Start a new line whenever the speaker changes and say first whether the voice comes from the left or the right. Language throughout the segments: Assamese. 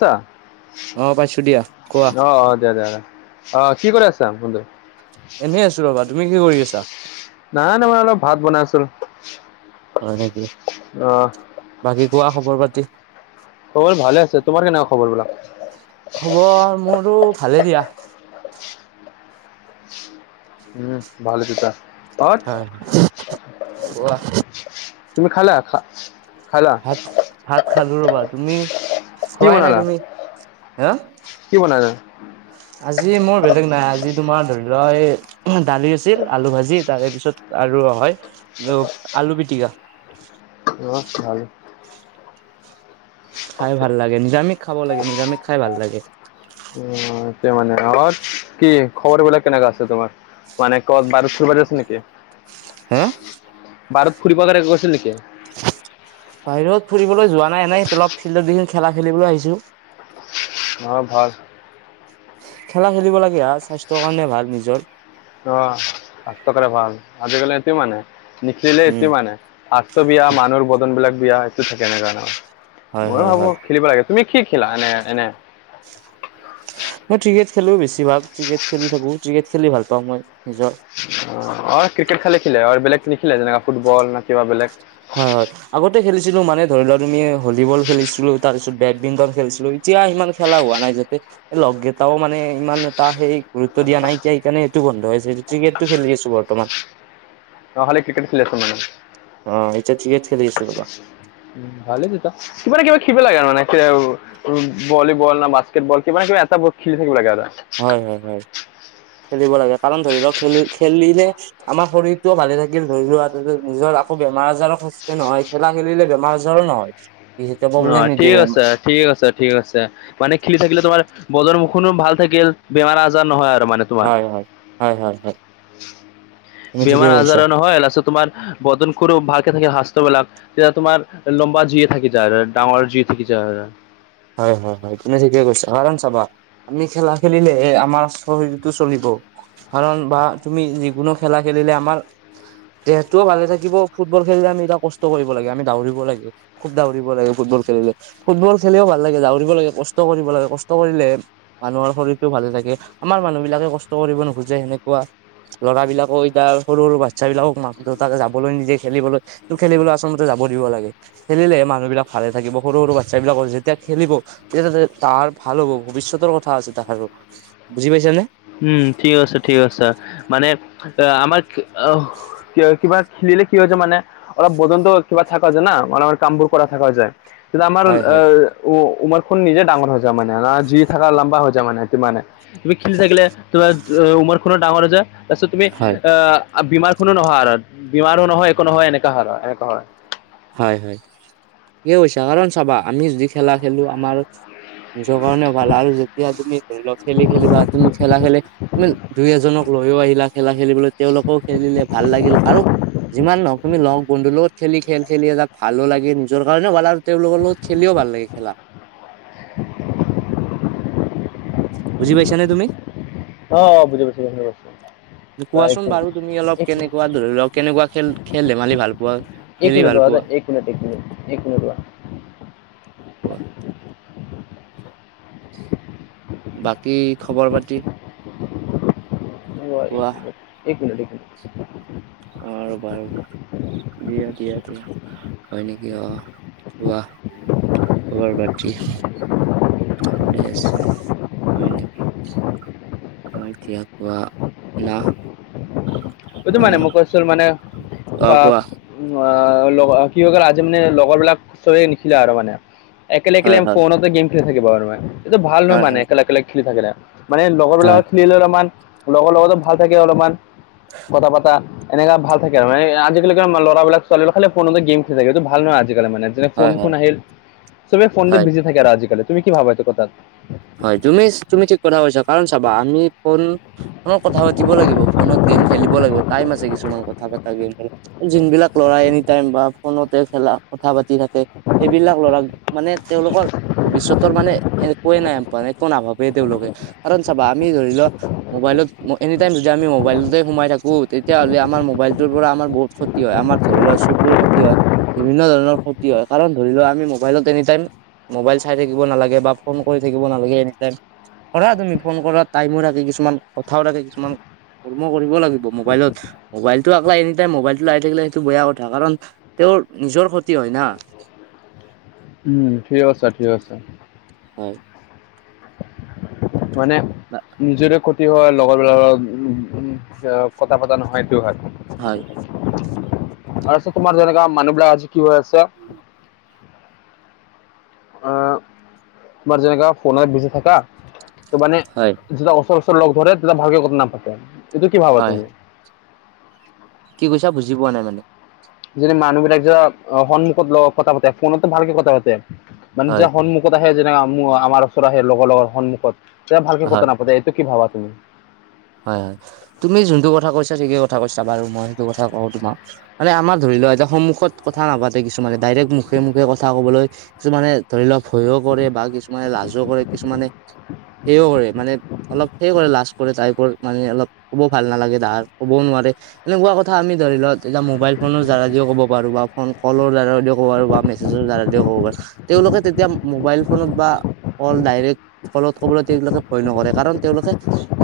left: ছা,
right: অ পাইছো দিয়া কোৱা
left: আহ আহ দিয়া দিয়া। অ'কি কৰি আছা বন্ধু?
right: এনে আছো ৰবা তুমি কি কৰি আছা?
left: নাই নাই মই অলপ ভাত বনাই আছিলো।
right: হয় নেকি
left: অ
right: বাকী কোৱা খবৰ পাতি।
left: খবৰ ভালে আছে, তোমাৰ কেনেকুৱা খবৰবিলাক?
right: খবৰ মোৰতো ভালেই দিয়া।
left: উম, ভাল।
right: হয়। কোৱা
left: তুমি খালা। খালা
right: ভাত - ভাত খালো ৰ'বা তুমি?
left: কি
right: খোৱাই নাই
left: বনালা,
right: তুমি হা
left: কি বনালা?
right: আজি মোৰ বেলেগ নাই, আজি তোমাৰ ধৰি লোৱা এই। দালি আছিল, আলু ভাজি তাৰে পিছত আৰু হয় আলু পিটিকা।
left: উম ভালেই।
right: খাই ভাল লাগে, নিৰামিষ খাব লাগে নিৰামিষ খাই ভাল লাগে।
left: উম, তেনেকৈ মানে আৰু কি খবৰ বিলাক কেনেকা আছে তোমাৰ মানে কত বাৰু। ফ আছিল নেকি
right: হা
left: বাৰত ফুৰিব গ গৈছিল নেকি [unintelligible]
right: বাহিৰত ফুৰিবলৈ যোৱা নাই, এনেই অলপ ফিল্ডত দেখি খেলা খেলিবলৈ আহিছো।
left: অ' ভাল।
right: খেলা খেলিব লাগে স্বাস্থ্যৰ কাৰণে ভাল নিজৰ।
left: অ আঠ টকা এটা ভৰা হ'ল আজিকালি সেটো মানে নিখিলে
right: উম
left: এইটো মানে শাস্ত্ৰ বিয়া মানুহৰ বদনবিলাক বিয়া এইটো থাকে এনেকা ন,
right: হয়
left: মইয়ো
right: হয়
left: ভাবো
right: হয়
left: খেলিব লাগে। তুমি কি খিলা এনে এনে?
right: মই ত্ৰিকেট খেলো বেছি ভাগ, ত্ৰিকেট খেলি থাকো, ত্ৰিকেট খেলি ভাল পাওঁ মই নিজৰ।
left: অ ক্ৰিকেট খালী খেলে বেলেগ নিখিলে যেনেকা ফুটবল না কিবা বেলেগ?
right: হয় হয় আগতে খেলিছিলো মানে ধৰি লোৱা তুমি ভলীবল খেলিছিলো তাৰ পিছত বেডমিন্টন খেলিছিলো। তিয়া সিমান খেলা হোৱা নাই যাতে লগ গেটাও মানে ইমান এটা সেই গুৰুত্ব দিয়া নাই এতিয়া এইকাৰণে এইটো বন্ধ হৈছে। ত্ৰিকেটটো খেলি আছো বৰ্তমান।
left: নহ'লে ক্ৰিকেট খেলি আছ মানে।
right: অ এতিয়া ত্ৰিকেট খেলি আছো ৰবা।
left: উ ভালেই তিতা কিবা নহয় কিবা খিব লাগে আৰু মানে [unintelligible] ভলীবল না বাস্কেট বল কিবা না কিবা এটা খেলি থাকিব লাগে আৰে।
right: হয় হয় হয় খেলিব লাগে কাৰণ ধৰি লওক খেলি খেলিলে আমাৰ শৰীৰটোও ভালে থাকিল ধৰি লোৱা নিজৰ আকৌ বেমাৰ আজাৰো সজ কে নহয়। খেলা খেলিলে বেমাৰ আজাৰো নহয় বিশেষকে
left: অ
right: প্ৰব্লেম নিদিয়ে
left: ঠিক
right: বেমা-
left: আছে ঠিক আছে ঠিক আছে। মানে খেলি থাকিলে তোমাৰ বদৰ মুখনো ভাল থাকিল বেমাৰ আজাৰ নহয় আৰু মানে তোমাৰ
right: হয় হয়, হয় হয় হয়। তুমি ঠিকে
left: বেমাৰ
right: কৈছা
left: আজাৰো নহয় লাষ্টত তোমাৰ বদন খুৰো ভালকে থাকে সাস্থ্যবিলাক তেতিয়া তোমাৰ লম্বা যিয়ে থাকি যায় ডাঙৰ যি থাকি যায়।
right: হয় হয় হয় তুমি ঠিকে কৈছা হৰণ চাবা আমি খেলা খেলিলে আমাৰ শৰীৰটো চলিব। কাৰণ বা তুমি যিকোনো খেলা খেলিলে আমাৰ দেহটোও ভালে থাকিব ফুটবল খেলিলে আমি এটা কষ্ট কৰিব লাগে আমি দাউৰিব লাগে। খুব দাউৰিব লাগে ফুটবল খেলিলে, ফুটবল খেলিও ভাল ভাল লাগে দাউৰিব লাগে কষ্ট কৰিব লাগে কষ্ট কৰিলে মানুহৰ শৰীৰটোও ভালে থাকে আমাৰ মানুহবিলাকে কষ্ট কৰিব নোখোজে সেনেকুৱা লৰাবিলাকৈ এতিয়া সৰু সৰু বাচ্ছবিলাকক মাক-দেউতাকে যাবলৈ নিদিয়ে খেলিবলৈ। টো খেলিবলৈ আচমতে যাব দিব লাগে। খেলিলে মানুহবিলাক ভালে থাকিব, সৰু সৰু বাচ্ছাবিলাকৰ যিট তেতিয়া খেলিব তেতিয়াতে তাৰ ভাল হ'ব ভৱিষ্যতৰ কথা আছে তাহাৰো বুজি পাইছ নে?
left: উম ঠিক আছে ঠিক আছে মানে আমাক আহও কি কিবাক খেলিলে কি হৈছে মানে অলপ বদনটো কিবা থাকা যা না মানুহৰ কামবোৰ কৰা থাকা যায়। কিন্তু আমাৰ
right: হয় হয়
left: আহ উ উমাৰখন নিজে ডাঙৰ হৈ যায় মানে না যি থাকা লম্বা হৈ যায় মানে তিমানে তুমি খেলি থাকিলে তোমাৰ উমৰখনো ডাঙৰ হৈ যায় তাছত তুমি
right: হয়
left: আ আ বিমাৰখনো নহয় আৰৰ বিমাৰো নহয় একো নহয় এনেকুৱা আৰ এনেকুৱা হয়।
right: হয় হয় ইউ হৈছা কাৰণ চাবা আমি যদি খেলা খেলো আমাৰ যৰ কাৰণে ভাল আৰু যেতিয়া তুমি ধৰি লোৱা খেলি খেলি বা তুমি খেলা খেলি তুমিন দুই এজনক লৈও আহিলা খেলা খেলিবলৈ তেওঁলোকেও খেলিলে ভাল লাগিল আৰু যিমান নওক তুমি লগ বন্ধুৰ লগত খেলি খেল খেলি এজাক ভালো লাগে নিজৰ কাৰণেও ভাল আৰু তেওঁলোকৰ লগত খেলিও ভাল লাগে খেলা। বুজি পাইছানে তুমি?
left: অ বুজি পাইছো [unintelligible]
right: কোৱাচোন বাৰু তুমি অলপ কেনেকুৱা ধৰি লওক কেনেকুৱা খেল খেল ধেমালি ভাল পোৱা খেলি ভাল
left: ৰোৱা
right: পোৱা
left: দেই এক মিনিট এক মিনট এক মিনিট ৰোৱা।
right: ৱাহ। বাকী খবৰ পাতি।
left: এক
right: কোৱা
left: মিনট এক মিনট এক মিনিট।
right: অঁ ৰ'বা ৰ'বা, দিয়া দিয়া দিয়া। হয় নেকি, অঁ কোৱা খবৰ পাতি। ভালে আছো, হয় নেকি। হয় দিয়া, কোৱা না।
left: বুজো
right: অ
left: মানে মোক কৈছিল মানে,
right: অ
left: ফাক।
right: কোৱা
left: লগ কি হৈ গল আজি মানে লগৰ বিলাক খুচৰি নিখিলে আৰু মানে। একেল একেলে
right: হয় হয়
left: ফোনতে গেম খেলি থাকিব আৰু মানে, এইটো ভাল নহয়
right: হয়
left: মানে
right: হয়
left: একেলে একেলে খেলি থাকিলে। মানে
right: হয়
left: লগৰবিলাকত খেলিলেও অলপমান লগৰ লগতো ভাল থাকে অলপমান কথা পতা। এনেকা ভাল থাকে মানে আজিকালি কিবা লৰাবিলাক ছোৱালীবিলাক খালি ফোনতে গেম খেলি থাকে এইটো ভাল নহয আজিকালি মানে। যেনে, ফোন
right: হয়
left: ফোন
right: হয়
left: আহিল চবে ফোনটে
right: হয়
left: বিজি থাকে আৰু আজিকালি তুমি কি ভাবা এইটো কথাত?
right: তুমিচ তুমি ঠিক কথা কৈছা কাৰণ চাবা আমি ফন- অঁ কথা পাতিব লাগিব ফোনত গেম খেলিব লাগিব টাইম আছে কিছুমান কথা পাতা গেম খেলা। যোন বিলাক ল'ৰাই এনি টাইম বা ফোনতে খেলা কথা পাতি থাকে- সেইবিলাক ল'ৰাক মানে তেওঁলোকৰ ভৱিষ্যতৰ মানে একোৱে নাই। মানে একো নাভাবেই তেওঁলোকে কাৰণ চাবা আমি ধৰি ল- মোবাইলত এনি টাইম যদি আমি মোবাইলটোতে সোমাই থাকো তেতিয়াহ'লে আমাৰ মোবাইলটোৰ পৰা আমাৰ বহুত খত- ক্ষতি হয় আমাৰ ধৰি লোৱা চকুৰ ক্ষতি হয় বিভিন্ন ধৰণৰ ক্ষতি হয় কাৰণ ধৰি লও আমি মোবাইলত এনিটাইম- মোবাইল চাই থাকিব নালাগে বা ফোন কৰি থাকিব নালাগে এনিটাইম। কৰা তুমি ফোন কৰা টাইমো লাগে কিছুমান কথাও লাগে কিছুমান। কৰ্ম কৰিব লাগিব মোবাইলত। মোবাইলটো আক এনি টাইম মোবাইলটোলে আহি থাকিলে সেইটো বেয়া কথা কাৰণ তেওঁৰ নিজৰ ক্ষতি হয় না।
left: উম' ঠিক কৈছা, ঠিক কৈছা।
right: হয়।
left: মানে,
right: না।
left: নিজৰে ক্ষতি হয় লগৰবিলাকৰ উ কথা পতা নহয়টো হাত-
right: হয়।
left: আৰুটো তোমাৰ যেনেকা মানুহ বিলাক আজি কি হৈ আছে। আহ তোমাৰ যেনেকা ফোনত বিজি থাকা ত মানে- যেতিয়া ওচৰ ওচৰ লগ ধৰে তেতিয়া ভালকে কথা নাপাতে এইটো কি ভাবা
right: হয়
left: তুমি?
right: কি কৈছা? বুজি পোৱা নাই মানে।
left: যেনে মানুহবিলাক যে সন্মুখত ল কথা পাতে ফোনতো ভালকে কথা পাতে মানে
right: হয়
left: যেতিয়া সন্মুখ- খত আহে যেনে, আমো আমাৰ ওচৰত আহে লগৰ লগৰ সন্মুখত তে ভালকে কথা
right: হয়
left: নাপাতে এইটো কি ভাবা তুমি?
right: হয় হয়, তুমি যোনটো কথা কৈছা ঠিকেইে কথা কৈছা বাৰু মই সেইটো কথা কওঁ তোমাক। মানে আমাৰ ধৰি লোৱা এটা সন্মুখত কথা নাপাতে কিছুমানে ডাইৰেক্ট মুখে মুখে কথা ক'বলৈ- কিছুমানে ধৰি লওক ভয়ো কৰে বা কিছুমানে লাজো কৰে কিছুমানে- সেইও কৰে মানে অলপ সেই কৰে লাষ্ট কৰে তাই। মানে অলপ ক'ব ভাল নালাগে ধাৰ ক'বও নোৱাৰে এনেকুৱা কথা আমি ধৰি লত- এতিয়া মোবাইল ফনৰ দ্বাৰা দিয়ে ক'ব পাৰো বা ফোন কলৰ দ্বাৰাদিয়ে ক'ব পাৰো বা মেছেজৰ দ্বাৰা দিয়ে ক'ব পাৰো। তেওঁলোকে তেতিয়া মোবাইল ফোনত বা- কল ডাইৰেক্ট কলত কবলৈ তেওঁলোকে ভয় নকৰে কাৰণ তেওঁলোকে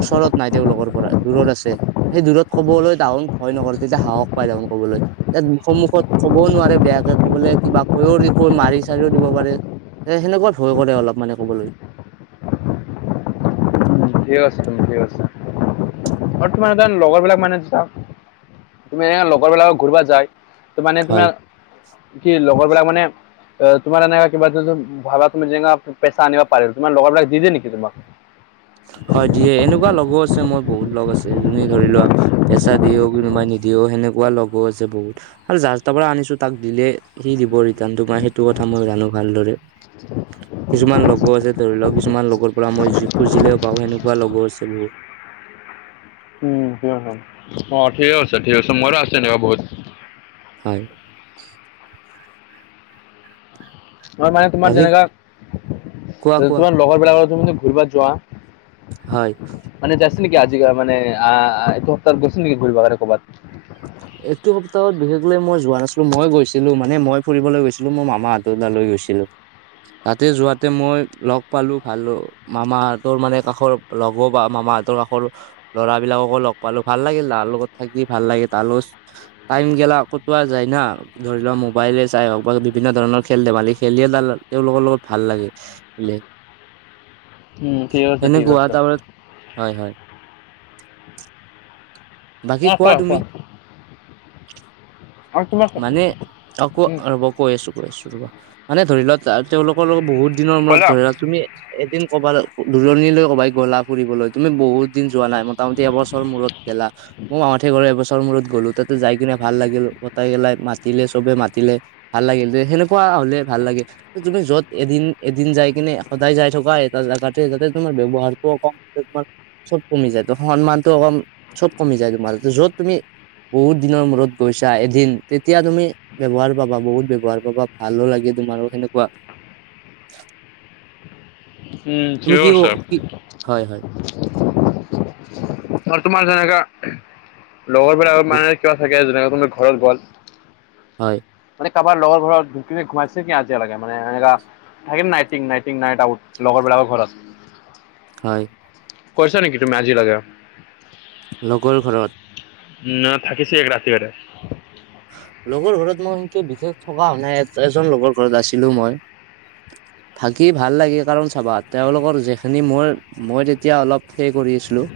right: ওচৰত- নাই তেওঁলোকৰ পৰা দূৰত আছে। সেই দূৰত ক'বলৈ দাহন ভয় নকৰে তেতিয়া সাহস পায় দাহন ক'বলৈ। ইয়াত সন্মুখত ক'বও নোৱাৰে বেয়াকে ক'বলে কিবা কৈও কৈ মাৰি চাৰিও দিব পাৰে। এ সেনেকুৱা ভয় কৰে অলপ মানে ক'বলৈ।
left: ঠিকে কৈছা তুমি ঠিকে কৈছা আৰু তোমাৰ লগৰ বিলাক মানে যা তুমি এনে লগৰবিলাক ঘূৰিব যায় ত' মানে
right: হয়
left: তোমা কি লগৰবিলাক মানে এ তোমাৰ এনেকা কিবা ভাবা তুমি যেনিবা পেচা আনিব পাৰিল তোমাৰ লগৰবিলাক দি দিয়ে নেকি তোমাক?
right: হয় দিয়ে এনেকুৱা লগৰো আছে মোৰ বহুত লগ আছে যোনে ধৰি লোৱা পেচা দিয়েও কোনোবা নিদিয়েও সেনেকুৱা লগৰো আছে বহুত। আৰু যাৰ তাৰ পৰা আনিছো তাক দিলে সি দিব ৰিটাৰ্ণটো মই সেইটো কথা মই জানো ভালদৰে। কিছুমান লগো আছে ধৰি লোৱা কিছুমান লগৰ পৰা মই যি খুজিলেও পাওঁ। আৰু সেনেকুৱা লগৰো আছে বহুত।
left: উম, অ ঠিকে আছে ঠিক আছে মোৰো আছে এনেকুৱা বহুত।
right: হয়।
left: মোৰ মানে তোমাৰ
right: বাকী
left: যেনেকা
right: কোৱা কোৱা
left: তোমাৰ লগৰ বিলাকৰ লগত তুমি যে ঘূৰিব যোৱা
right: হয়।
left: মানে যাইছিল নেকি আজি মানে আহ এইটো সপ্তাহত গৈছিল নেকি ঘূৰিব কাৰণে ক'ৰবাত?
right: এইটো সপ্তাহত বিশেষ লৈ মই যোৱা নাছিলোঁ মই গৈছিলোঁ মানে মই ফুৰিবলৈ গৈছিলোঁ মোৰ মামাহঁ তালৈ গৈছিলোঁ। তাতে যোৱাতে মই লগ পালোঁ ভাল মামাহঁতৰ মানে কাষৰ লগ বা মামাহঁতৰ কাষৰ ল'ৰা বিলাককো লগ পালোঁ ভাল লাগিল ল'ৰাৰ লগত থাকি ভাল লাগিল। তালচ টাইম গেলা কতোৱা যায় না। ধৰি লোৱা মোবাইলে চাই হওঁক বা বিভিন্ন ধৰণৰ খেল ধেমালি খেলিয়ে তা ল' তেওঁলোকৰ লগত ভাল লাগে। লে,
left: উম, ঠিক আছে ঠিক
right: সেনেকুৱা
left: আছে।
right: তামা হয় হয়। বাকী
left: অ কোৱা
right: তুমি
left: কোৱা? আৰু তোমাক
right: মানে আকৌ
left: উম,
right: অ ৰ'ব কৈ আছোঁ কৈ আছোঁ ৰ'বা, মানে ধৰি লোৱা তা তেওঁলোকৰ লগত বহুত দিনৰ
left: ক'লা?
right: মোৰত ধৰি লোৱা তুমি এদিন ক'বালে দূৰণিলৈ ক'বাই গ'লা ফুৰিবলৈ তুমি বহুত দিন যোৱা নাই মোটামুটি এবছৰৰ মোৰত গেলা। মও মামাহঁতে ঘৰে এবছৰ মোৰত গ'লো তাতে যাই কিনে ভাল লাগিল। তাই গেলাই মাতিলে চবে মাতিলে ভাল লাগিল যে সেনেকুৱা হ'লে ভাল লাগে। তুমি য'ত এদিন এদিন যাই কিনে সদায় যাই থকা এটা জেগাতে তাতে তোমাৰ ব্যৱহাৰটো কম তাতে তোমাৰ চব কমি যায় ত' সন্মানটোৱ কম চব কমি যায় তোমাৰ য'ত তুমি বহুত দিনৰ মোৰত গৈছা এ এদিন তেতিয়া তুমি ব্যৱহাৰ পাবা বহুত ব্যৱহাৰ পাবা ভালো লাগে তোমাৰো সেনেকুৱা।
left: উম
right: তুমি
left: ঠিকে
right: কি
left: কৈছ।
right: কি হয় হয়
left: আৰু তোমাৰ যেনেকা লগৰ বিলাকত মানে কিবা থাকে যেনেকে কোনোবা ঘৰত গ'ল।
right: হয়।
left: মানে কাৰোবাৰ লগৰ ঘৰত তু তুমি ঘোমাইছে কি আজিলৈকে মানে এনেকা থাকিম নাই টিং নাই টিং নাই দাউট লগৰ বিলাকৰ ঘৰত।
right: হয়।
left: কৈছা নেকি তুমি আজিলৈকে?
right: লগৰ ঘৰত?
left: ন' থাকিছি এক ৰাতি বাৰে।
right: লগৰ ঘৰত মই সেনকে বিশেষ থকা হোৱা নাই। এজন লগৰ ঘৰত আছিলো মই। [unintelligible] থাকি ভাল লাগে কাৰণ চাবা, তেওঁলোকৰ যিখিনি মই, মই তেতিয়া অলপ সেই কৰি আছিলোঁ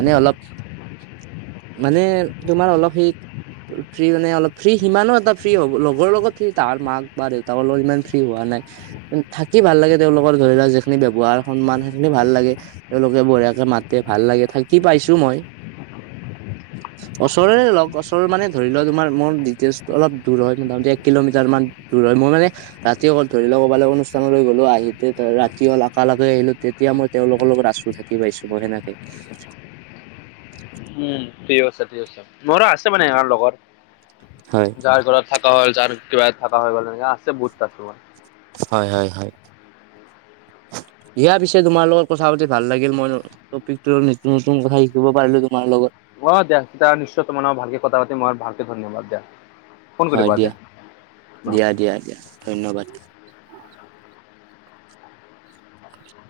right: মানে অলপ, মানে তোমাৰ অলপ সেই ফ্ৰী মানে অলপ ফ্ৰী, সিমানো এটা ফ্ৰী হ'ব লগৰ লগত ফ্ৰী। তাৰ মাক বা দেউতাকৰ লগত ইমান ফ্ৰী হোৱা নাই। থাকি ভাল লাগে। তেওঁলোকৰ ধৰি লোৱা যিখিনি ব্যৱহাৰ সন্মান সেইখিনি ভাল লাগে। তেওঁলোকে বঢ়িয়াকে মাতে, ভাল লাগে থাকি পাইছো মই। ওচৰৰে লগ ওচৰৰ মানে ধৰি লও তোমাৰ মোৰ ডিটেইলচটো অলপ দূৰ হয়। মোটামুটি এক কিলোমিটাৰমান দূৰ হয়। মই মানে ৰাতি অকল ধৰি লও ক'বালে অনুষ্ঠানলৈ গ'লো আহি ৰাতি হল, আকালগে আহিলো তেতিয়া মই তেওঁলোকৰ লগত আছো থাকি কি পাইছো, মই সেনেকে।
left: উম ঠিক আছে, ঠিক আছে। মোৰো আছে মানে ইয়াৰ লগত।
right: হয়।
left: যাৰ ঘৰত থাকা হ'ল, যাৰ কিবাহত থাকা হৈ গ'ল হয় ন'। এনেকা আছে বহুত কাস্তমাৰ।
right: হয় হয় হয়। দিয়া পিছে তোমাৰ লগত কথা পাতি ভাল লাগিল। [unintelligible] টপিকটো নতুন নতুন কথা শিকিব পাৰিলো তোমাৰ লগত।
left: অ দিয়া তা নিশ্চয় তোমাৰ ভালকে কথা পাতিম মই, ভালকে ধন্যবাদ দিয়া। ফোন
right: হয়
left: কৰিবা
right: দিয়া। দিয়া দিয়া দিয়া ধন্যবাদ।